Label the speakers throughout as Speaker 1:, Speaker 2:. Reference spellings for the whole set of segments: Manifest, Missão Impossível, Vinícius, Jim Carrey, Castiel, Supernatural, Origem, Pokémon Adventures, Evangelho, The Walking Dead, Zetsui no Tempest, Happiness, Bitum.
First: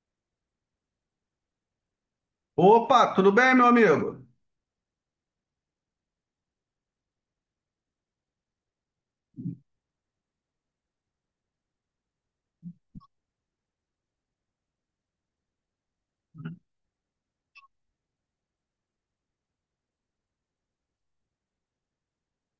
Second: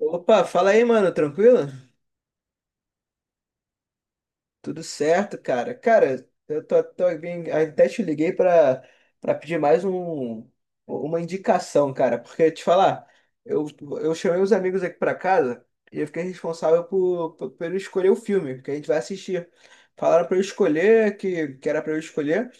Speaker 1: Opa, fala aí, mano, tranquilo?
Speaker 2: Opa, tudo bem, meu amigo?
Speaker 1: Tudo certo, cara. Cara, eu tô bem, até te liguei pra pedir mais um, uma indicação, cara, porque te falar, eu, eu chamei os amigos aqui pra casa e eu fiquei responsável por escolher o filme que a gente vai assistir. Falaram pra eu escolher, que era pra eu escolher,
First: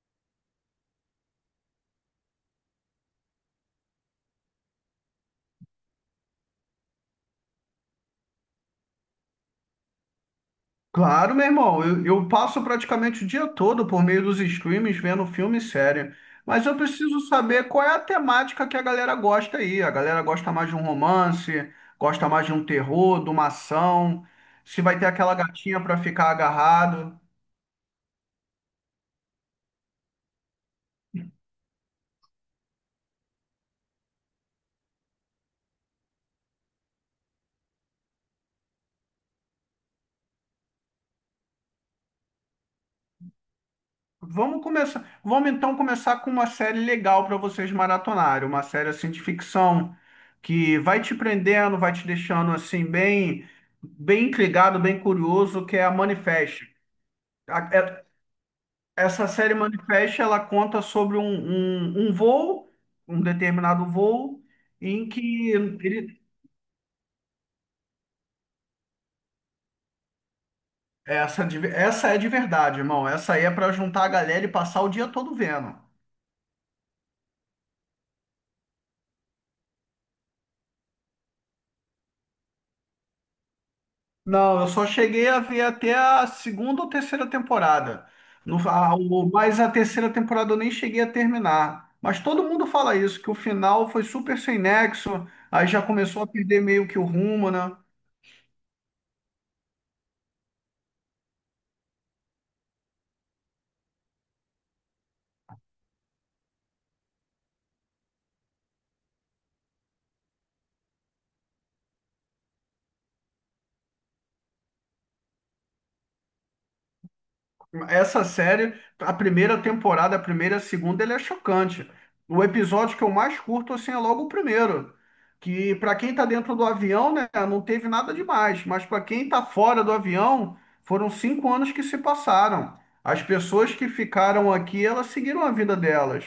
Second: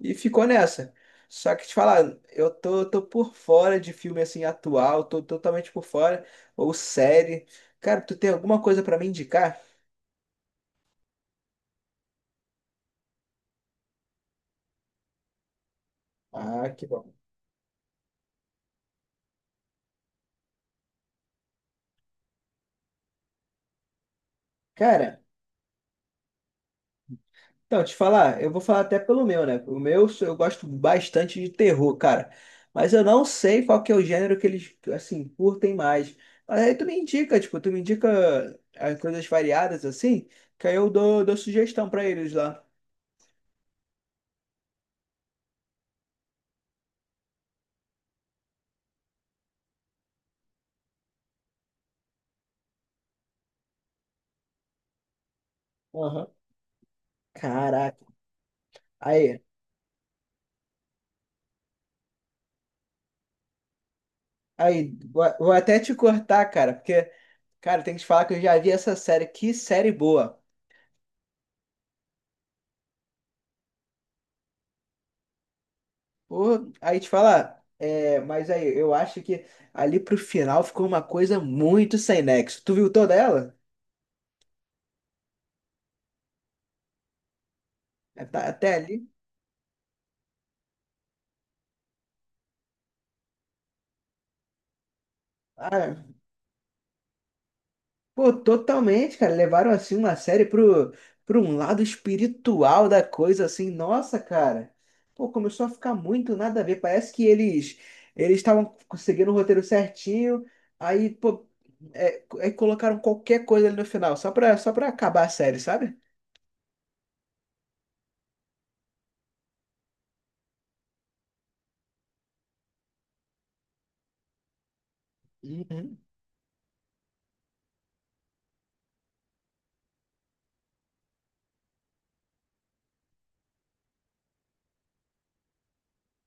Speaker 1: e ficou nessa. Só que te falar, eu tô por fora de filme assim atual, tô totalmente por fora, ou série. Cara, tu tem alguma coisa pra me indicar?
Speaker 2: Claro, meu irmão, eu passo praticamente o dia todo por meio dos streams vendo filme e série, mas
Speaker 1: Ah,
Speaker 2: eu
Speaker 1: que bom.
Speaker 2: preciso saber qual é a temática que a galera gosta aí. A galera gosta mais de um romance, gosta mais de um terror, de uma ação, se vai ter
Speaker 1: Cara,
Speaker 2: aquela gatinha para ficar agarrado.
Speaker 1: então, te falar, eu vou falar até pelo meu, né? O meu, eu gosto bastante de terror, cara. Mas eu não sei qual que é o gênero que eles, assim, curtem mais. Mas aí tu me indica, tipo, tu me indica as coisas variadas, assim, que aí eu dou sugestão pra eles lá.
Speaker 2: Vamos começar, vamos então começar com uma série legal para vocês maratonarem, uma série assim de ficção que vai te prendendo, vai te deixando assim bem bem intrigado, bem curioso, que é a
Speaker 1: Aham.
Speaker 2: Manifest. A-
Speaker 1: Caraca.
Speaker 2: é- Essa
Speaker 1: Aí,
Speaker 2: série Manifest, ela conta sobre um voo, um determinado voo,
Speaker 1: aí,
Speaker 2: em
Speaker 1: vou
Speaker 2: que
Speaker 1: vou até te
Speaker 2: ele,
Speaker 1: cortar, cara, porque, cara, tem que te falar que eu já vi essa série. Que série boa.
Speaker 2: essa, essa é de verdade, irmão. Essa aí é para juntar a galera e passar o dia todo vendo.
Speaker 1: Pô, aí te falar, é, mas aí, eu acho que ali pro final ficou uma coisa muito sem nexo. Tu viu toda ela?
Speaker 2: Não, eu só cheguei a ver até a segunda ou terceira temporada.
Speaker 1: É, tá,
Speaker 2: No,
Speaker 1: até
Speaker 2: a,
Speaker 1: ali?
Speaker 2: o, Mas a terceira temporada eu nem cheguei a terminar. Mas todo mundo fala isso, que o final foi super sem nexo, aí
Speaker 1: Ah,
Speaker 2: já
Speaker 1: é.
Speaker 2: começou a perder meio que o rumo, né?
Speaker 1: Pô, totalmente, cara. Levaram assim uma série pro, pro um lado espiritual da coisa, assim. Nossa, cara. Pô, começou a ficar muito nada a ver. Parece que eles estavam seguindo o roteiro certinho. Aí, pô, é, é, colocaram qualquer coisa ali no final, só pra acabar a série, sabe?
Speaker 2: Essa série, a primeira temporada, a primeira e a segunda, ele é chocante. O episódio que eu mais curto, assim, é logo o primeiro. Que para
Speaker 1: Uhum.
Speaker 2: quem tá dentro do avião, né, não teve nada demais. Mas para quem tá fora do avião, foram 5 anos que se passaram. As pessoas que ficaram aqui, elas seguiram a vida delas.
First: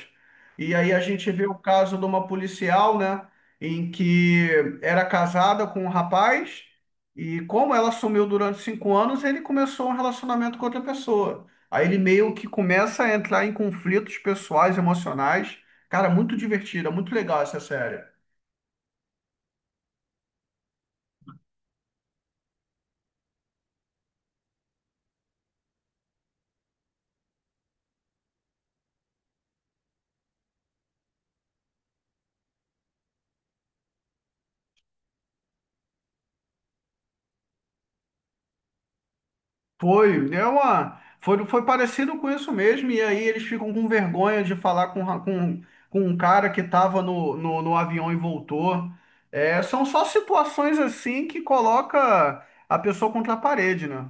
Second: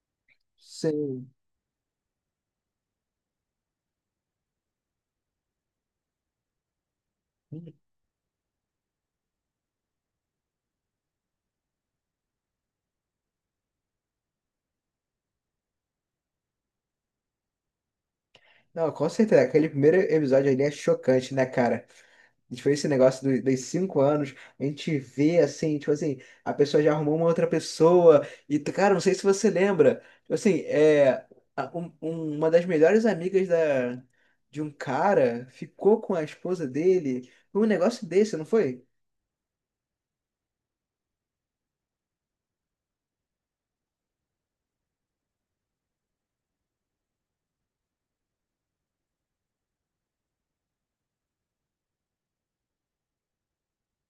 Speaker 2: E aí a
Speaker 1: Sim.
Speaker 2: gente vê o caso de uma policial, né, em que era casada com um rapaz. E como ela sumiu durante 5 anos, ele começou um relacionamento com outra pessoa. Aí ele meio que começa a entrar em conflitos pessoais, emocionais. Cara, muito divertida, muito legal essa série.
Speaker 1: Não, com certeza. Aquele primeiro episódio ali é chocante, né, cara? A gente fez esse negócio do, dos 5 anos, a gente vê assim, tipo assim, a pessoa já arrumou uma outra pessoa, e cara, não sei se você lembra, tipo assim, é, a- um- um- uma das melhores amigas da, de um cara ficou com a esposa dele, foi um negócio desse, não foi?
Speaker 2: Foi, foi, foi parecido com isso mesmo. E aí eles ficam com vergonha de falar com um cara que estava no avião e voltou. É, são só situações assim que coloca a pessoa contra a parede, né?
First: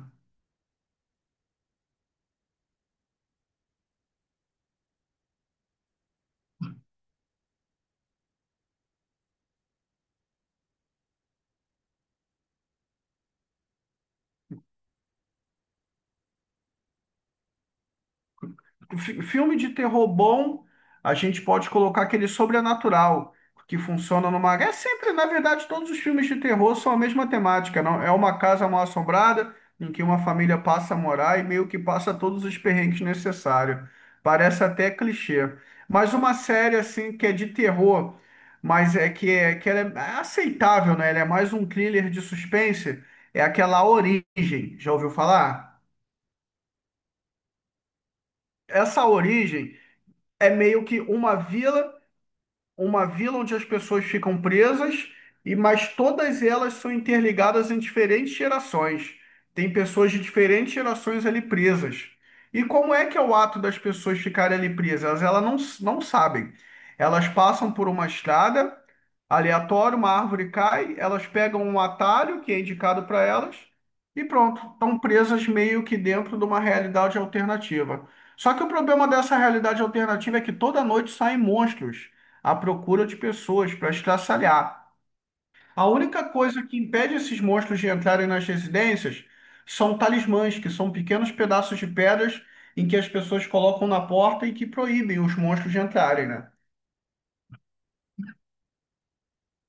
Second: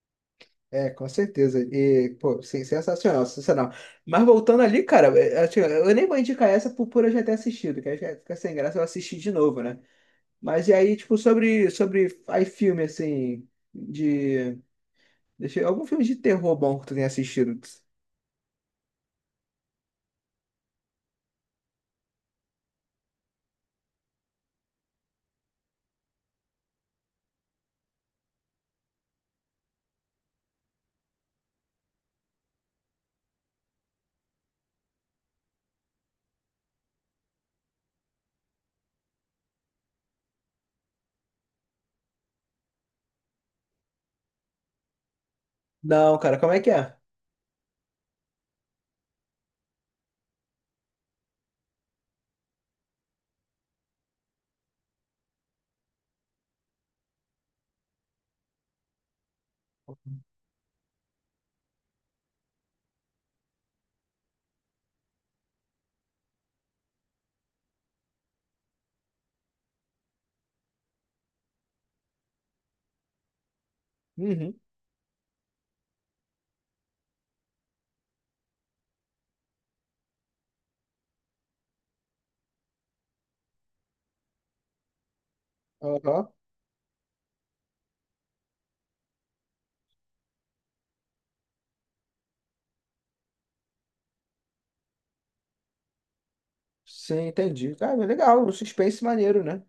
Speaker 1: É, com certeza. E, pô, sim, sensacional, sensacional. Mas voltando ali, cara, é, assim, eu nem vou indicar essa por eu já ter assistido, que aí fica sem graça eu assistir de novo, né? Mas e aí, tipo, sobre aí filme, assim, de... Deixa eu... Algum filme de terror bom que tu tenha assistido?
Speaker 2: Filme de terror bom, a gente pode colocar aquele sobrenatural, que funciona numa. É sempre, na verdade, todos os filmes de terror são a mesma temática, não? É uma casa mal assombrada em que uma família passa a morar e meio que passa todos os perrengues necessários. Parece até clichê. Mas uma série assim que é de terror, mas é que ela é aceitável, né? Ela é mais um thriller de suspense, é aquela Origem. Já ouviu falar?
Speaker 1: Não, cara, como é que é?
Speaker 2: Essa Origem é meio que uma vila onde as pessoas ficam presas e mas todas elas são interligadas em diferentes gerações. Tem pessoas de diferentes gerações ali presas. E como é que é o ato das pessoas ficarem ali presas? Elas não, não sabem. Elas passam por uma estrada aleatória, uma árvore cai, elas pegam um atalho que é indicado para elas e
Speaker 1: Uhum.
Speaker 2: pronto, estão presas meio que dentro de uma realidade alternativa. Só que o problema dessa realidade alternativa é que toda noite saem monstros à procura de pessoas para estraçalhar. A única
Speaker 1: Aham.
Speaker 2: coisa que impede esses monstros de entrarem nas residências são talismãs, que são pequenos pedaços de pedras em que as pessoas colocam na porta e que proíbem os monstros de entrarem, né?
Speaker 1: Sim, entendi. Cara, legal, um suspense maneiro, né?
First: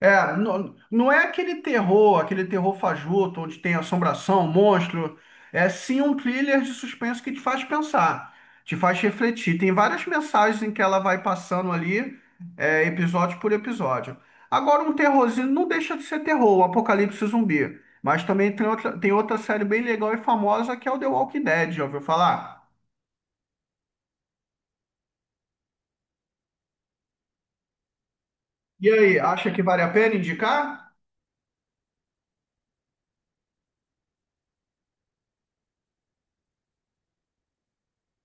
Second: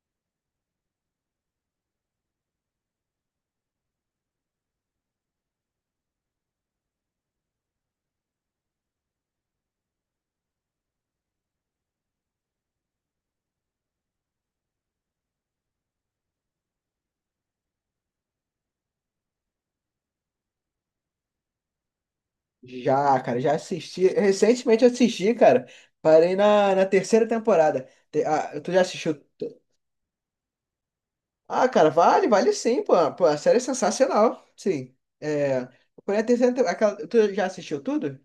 Speaker 2: É, não, não é aquele terror fajuto, onde tem assombração, monstro. É sim um thriller de suspense que te faz pensar, te faz refletir. Tem várias mensagens em que ela vai passando ali, episódio por episódio. Agora, um terrorzinho não deixa de ser terror, o Apocalipse Zumbi. Mas também tem outra série bem legal e famosa que é o The Walking Dead, já ouviu falar?
Speaker 1: Já, cara, já assisti. Recentemente assisti, cara. Parei na terceira temporada. Te- ah, tu já
Speaker 2: E
Speaker 1: assistiu?
Speaker 2: aí, acha que vale a pena indicar?
Speaker 1: Ah, cara, vale, vale sim, pô. Pô, a série é sensacional. Sim. É. Porém, a terceira temporada. Tu já assistiu tudo?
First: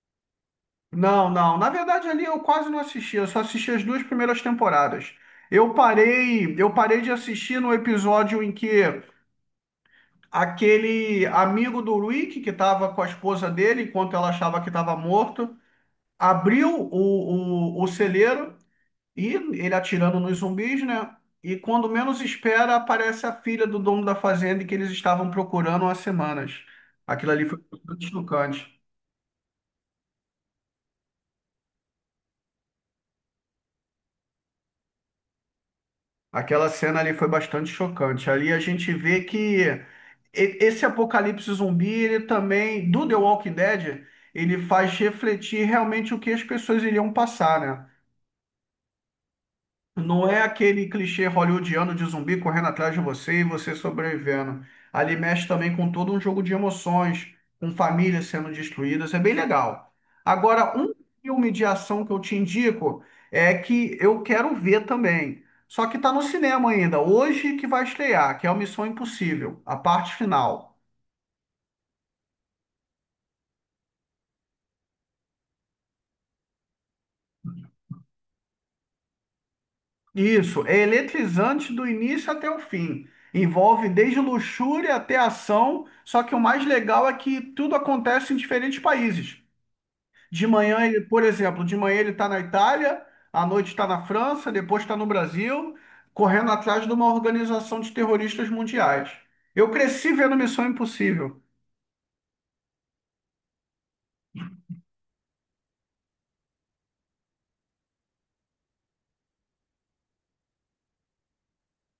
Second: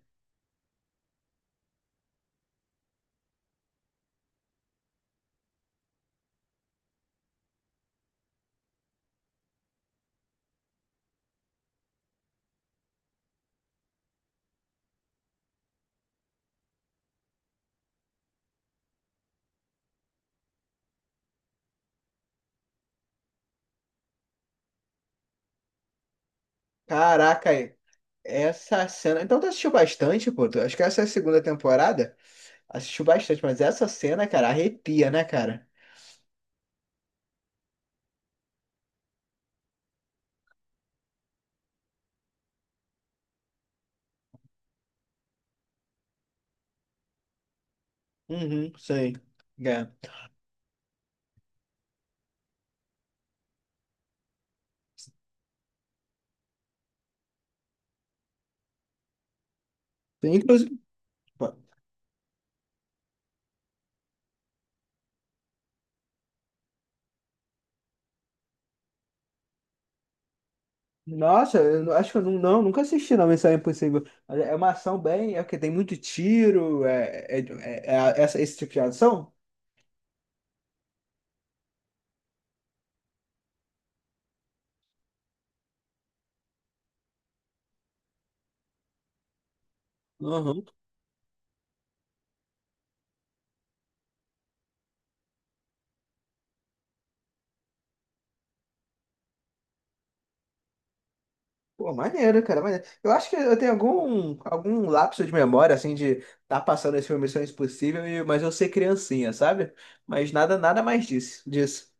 Speaker 2: Não, não. Na verdade, ali eu quase não assisti. Eu só assisti as duas primeiras temporadas. Eu parei de assistir no episódio em que aquele amigo do Rick, que estava com a esposa dele, enquanto ela achava que estava morto, abriu o celeiro e ele atirando nos zumbis, né? E quando menos espera, aparece a filha do dono da fazenda que eles estavam procurando há semanas. Aquilo ali
Speaker 1: Caraca,
Speaker 2: foi bastante chocante.
Speaker 1: essa cena. Então tu assistiu bastante, pô. Tu- acho que essa é a segunda temporada. Assistiu bastante, mas essa cena, cara, arrepia, né, cara?
Speaker 2: Aquela cena ali foi bastante chocante. Ali a gente vê que esse apocalipse zumbi, ele também, do The Walking Dead, ele faz refletir realmente o que as pessoas iriam passar, né?
Speaker 1: Uhum, sei. É.
Speaker 2: Não é aquele clichê hollywoodiano de zumbi correndo atrás de você e você sobrevivendo. Ali mexe também com todo um jogo de emoções, com famílias sendo destruídas, é bem legal.
Speaker 1: Tem, inclusive.
Speaker 2: Agora, um filme
Speaker 1: Pô,
Speaker 2: de ação que eu te indico é que eu quero ver também. Só que está no cinema ainda, hoje que vai estrear, que é o Missão Impossível, a parte final.
Speaker 1: nossa, eu não- acho que eu não, não, nunca assisti não, Missão Impossível. Mas é uma ação bem. É porque tem muito tiro, essa, esse tipo de ação?
Speaker 2: Isso, é eletrizante do início até o fim. Envolve desde luxúria até ação, só que o mais legal é que tudo acontece em diferentes países.
Speaker 1: Uhum.
Speaker 2: De manhã ele está na Itália, à noite está na França, depois está no Brasil, correndo atrás de uma organização de terroristas mundiais. Eu cresci vendo Missão Impossível.
Speaker 1: Pô, maneiro, cara, maneiro. Eu acho que eu tenho algum, algum lapso de memória, assim, de tá passando esse filme Missão Impossível, e, mas eu ser criancinha, sabe? Mas nada, nada mais disso, disso.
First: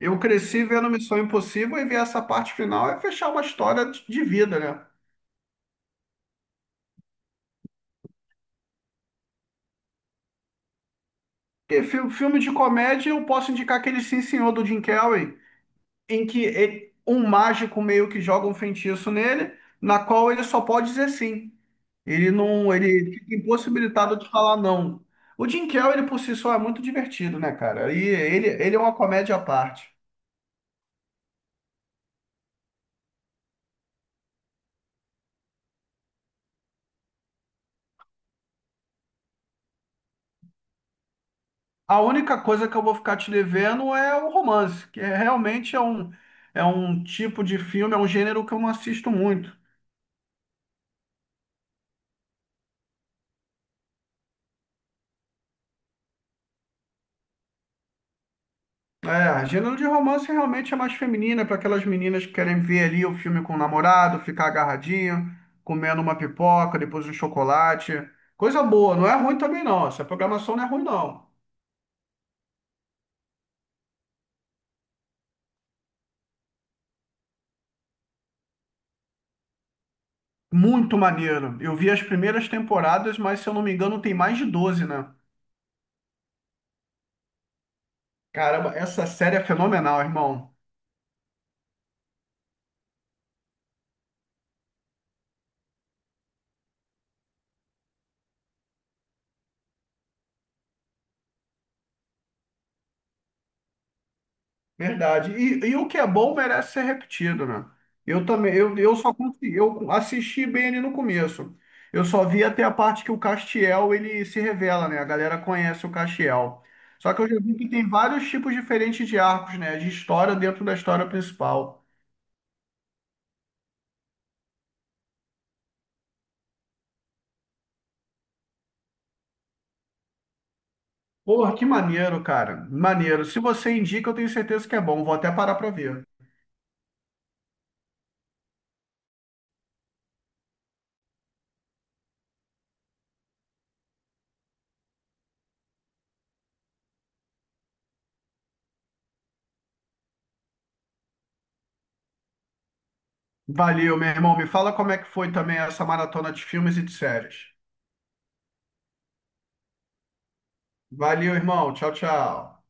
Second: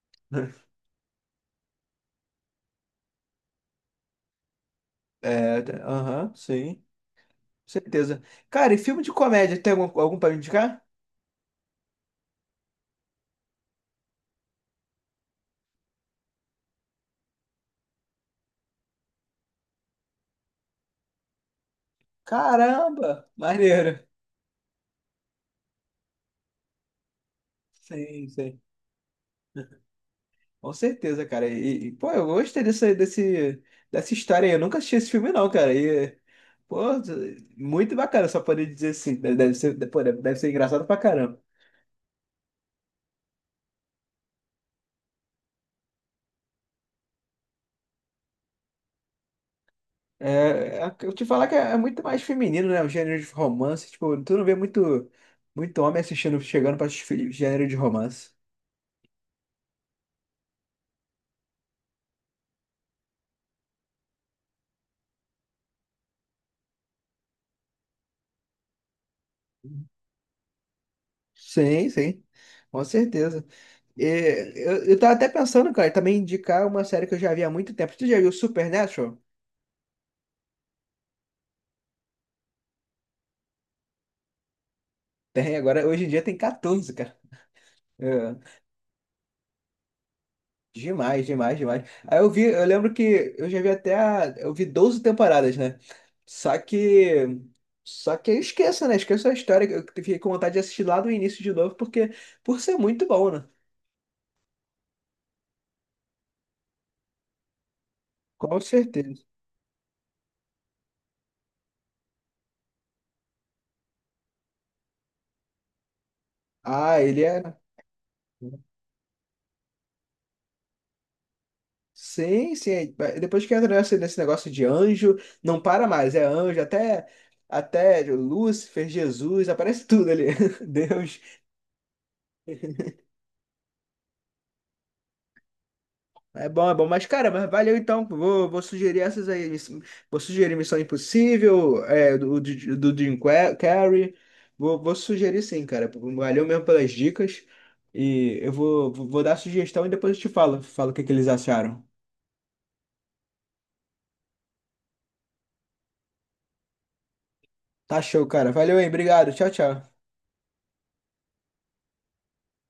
Speaker 2: Eu cresci vendo Missão Impossível e ver essa parte final é fechar uma história de vida, né?
Speaker 1: É, tá- aham, sim, certeza. Cara, e filme de comédia, tem algum, algum pra me indicar?
Speaker 2: E filme de comédia, eu posso indicar aquele Sim Senhor do Jim Carrey, em que um mágico meio que joga um feitiço nele, na qual ele só pode dizer sim. Ele não, ele
Speaker 1: Caramba,
Speaker 2: fica
Speaker 1: maneiro.
Speaker 2: impossibilitado de falar não. O Jim Carrey, ele por si só é muito divertido, né, cara? E
Speaker 1: Sim,
Speaker 2: ele,
Speaker 1: sim,
Speaker 2: ele é uma comédia à parte.
Speaker 1: com certeza, cara. E, pô, eu gostei dessa, desse, dessa história aí. Eu nunca assisti esse filme, não, cara. E, pô, muito bacana, só poder dizer assim. Deve ser, pô, deve ser engraçado pra caramba.
Speaker 2: A única coisa que eu vou ficar te devendo é o romance, realmente é um tipo de filme, é um gênero que eu não assisto muito.
Speaker 1: É, é- eu te falar que é muito mais feminino, né? O gênero de romance. Tipo, tu não vê muito, muito homem assistindo, chegando pra assistir gênero de romance.
Speaker 2: É, gênero de romance realmente é mais feminina, para aquelas meninas que querem ver ali o filme com o namorado, ficar agarradinho, comendo uma pipoca, depois um chocolate. Coisa boa, não é ruim também não. Essa programação não é ruim não.
Speaker 1: Sim, sim, com certeza. E, eu tava até pensando, cara, também indicar uma série que eu já vi há muito tempo. Tu já viu Supernatural?
Speaker 2: Muito maneiro. Eu vi as primeiras temporadas, mas se eu não me engano tem mais de 12, né?
Speaker 1: Tem, agora hoje em dia tem 14, cara. É,
Speaker 2: Caramba, essa série é fenomenal, irmão.
Speaker 1: demais, demais, demais. Aí eu vi, eu lembro que eu já vi até a, eu vi 12 temporadas, né? Só que Só que eu esqueço, né? Esqueço a história. Que eu fiquei com vontade de assistir lá do início de novo, porque por ser muito bom, né?
Speaker 2: Verdade. E o que é bom merece ser repetido, né? Eu também,
Speaker 1: Com
Speaker 2: eu só
Speaker 1: certeza.
Speaker 2: consegui, eu assisti bem ali no começo. Eu só vi até a parte que o Castiel ele se revela, né? A galera conhece o Castiel.
Speaker 1: Ah,
Speaker 2: Só que
Speaker 1: ele
Speaker 2: eu já
Speaker 1: é.
Speaker 2: vi que tem vários tipos diferentes de arcos, né? De história dentro da história principal.
Speaker 1: Sim, sim. É, é, depois que entra nesse negócio de anjo, não para mais. É anjo, até, até Lúcifer, Jesus, aparece tudo ali. Deus.
Speaker 2: Porra, que maneiro, cara. Maneiro. Se você indica, eu tenho certeza que é bom. Vou até parar pra ver.
Speaker 1: É bom, é bom. Mas, cara, mas valeu então. Vou, vou sugerir essas aí. Miss- vou sugerir Missão Impossível, é, do Jim Qua- Carrey. Vou, vou sugerir sim, cara. Valeu mesmo pelas dicas. E eu vou, vou dar sugestão e depois eu te falo, falo o que que eles acharam.
Speaker 2: Valeu, meu irmão. Me fala como é que foi também essa maratona de filmes e de séries.
Speaker 1: Tá show, cara. Valeu aí. Obrigado. Tchau, tchau.
Speaker 2: Valeu, irmão. Tchau, tchau.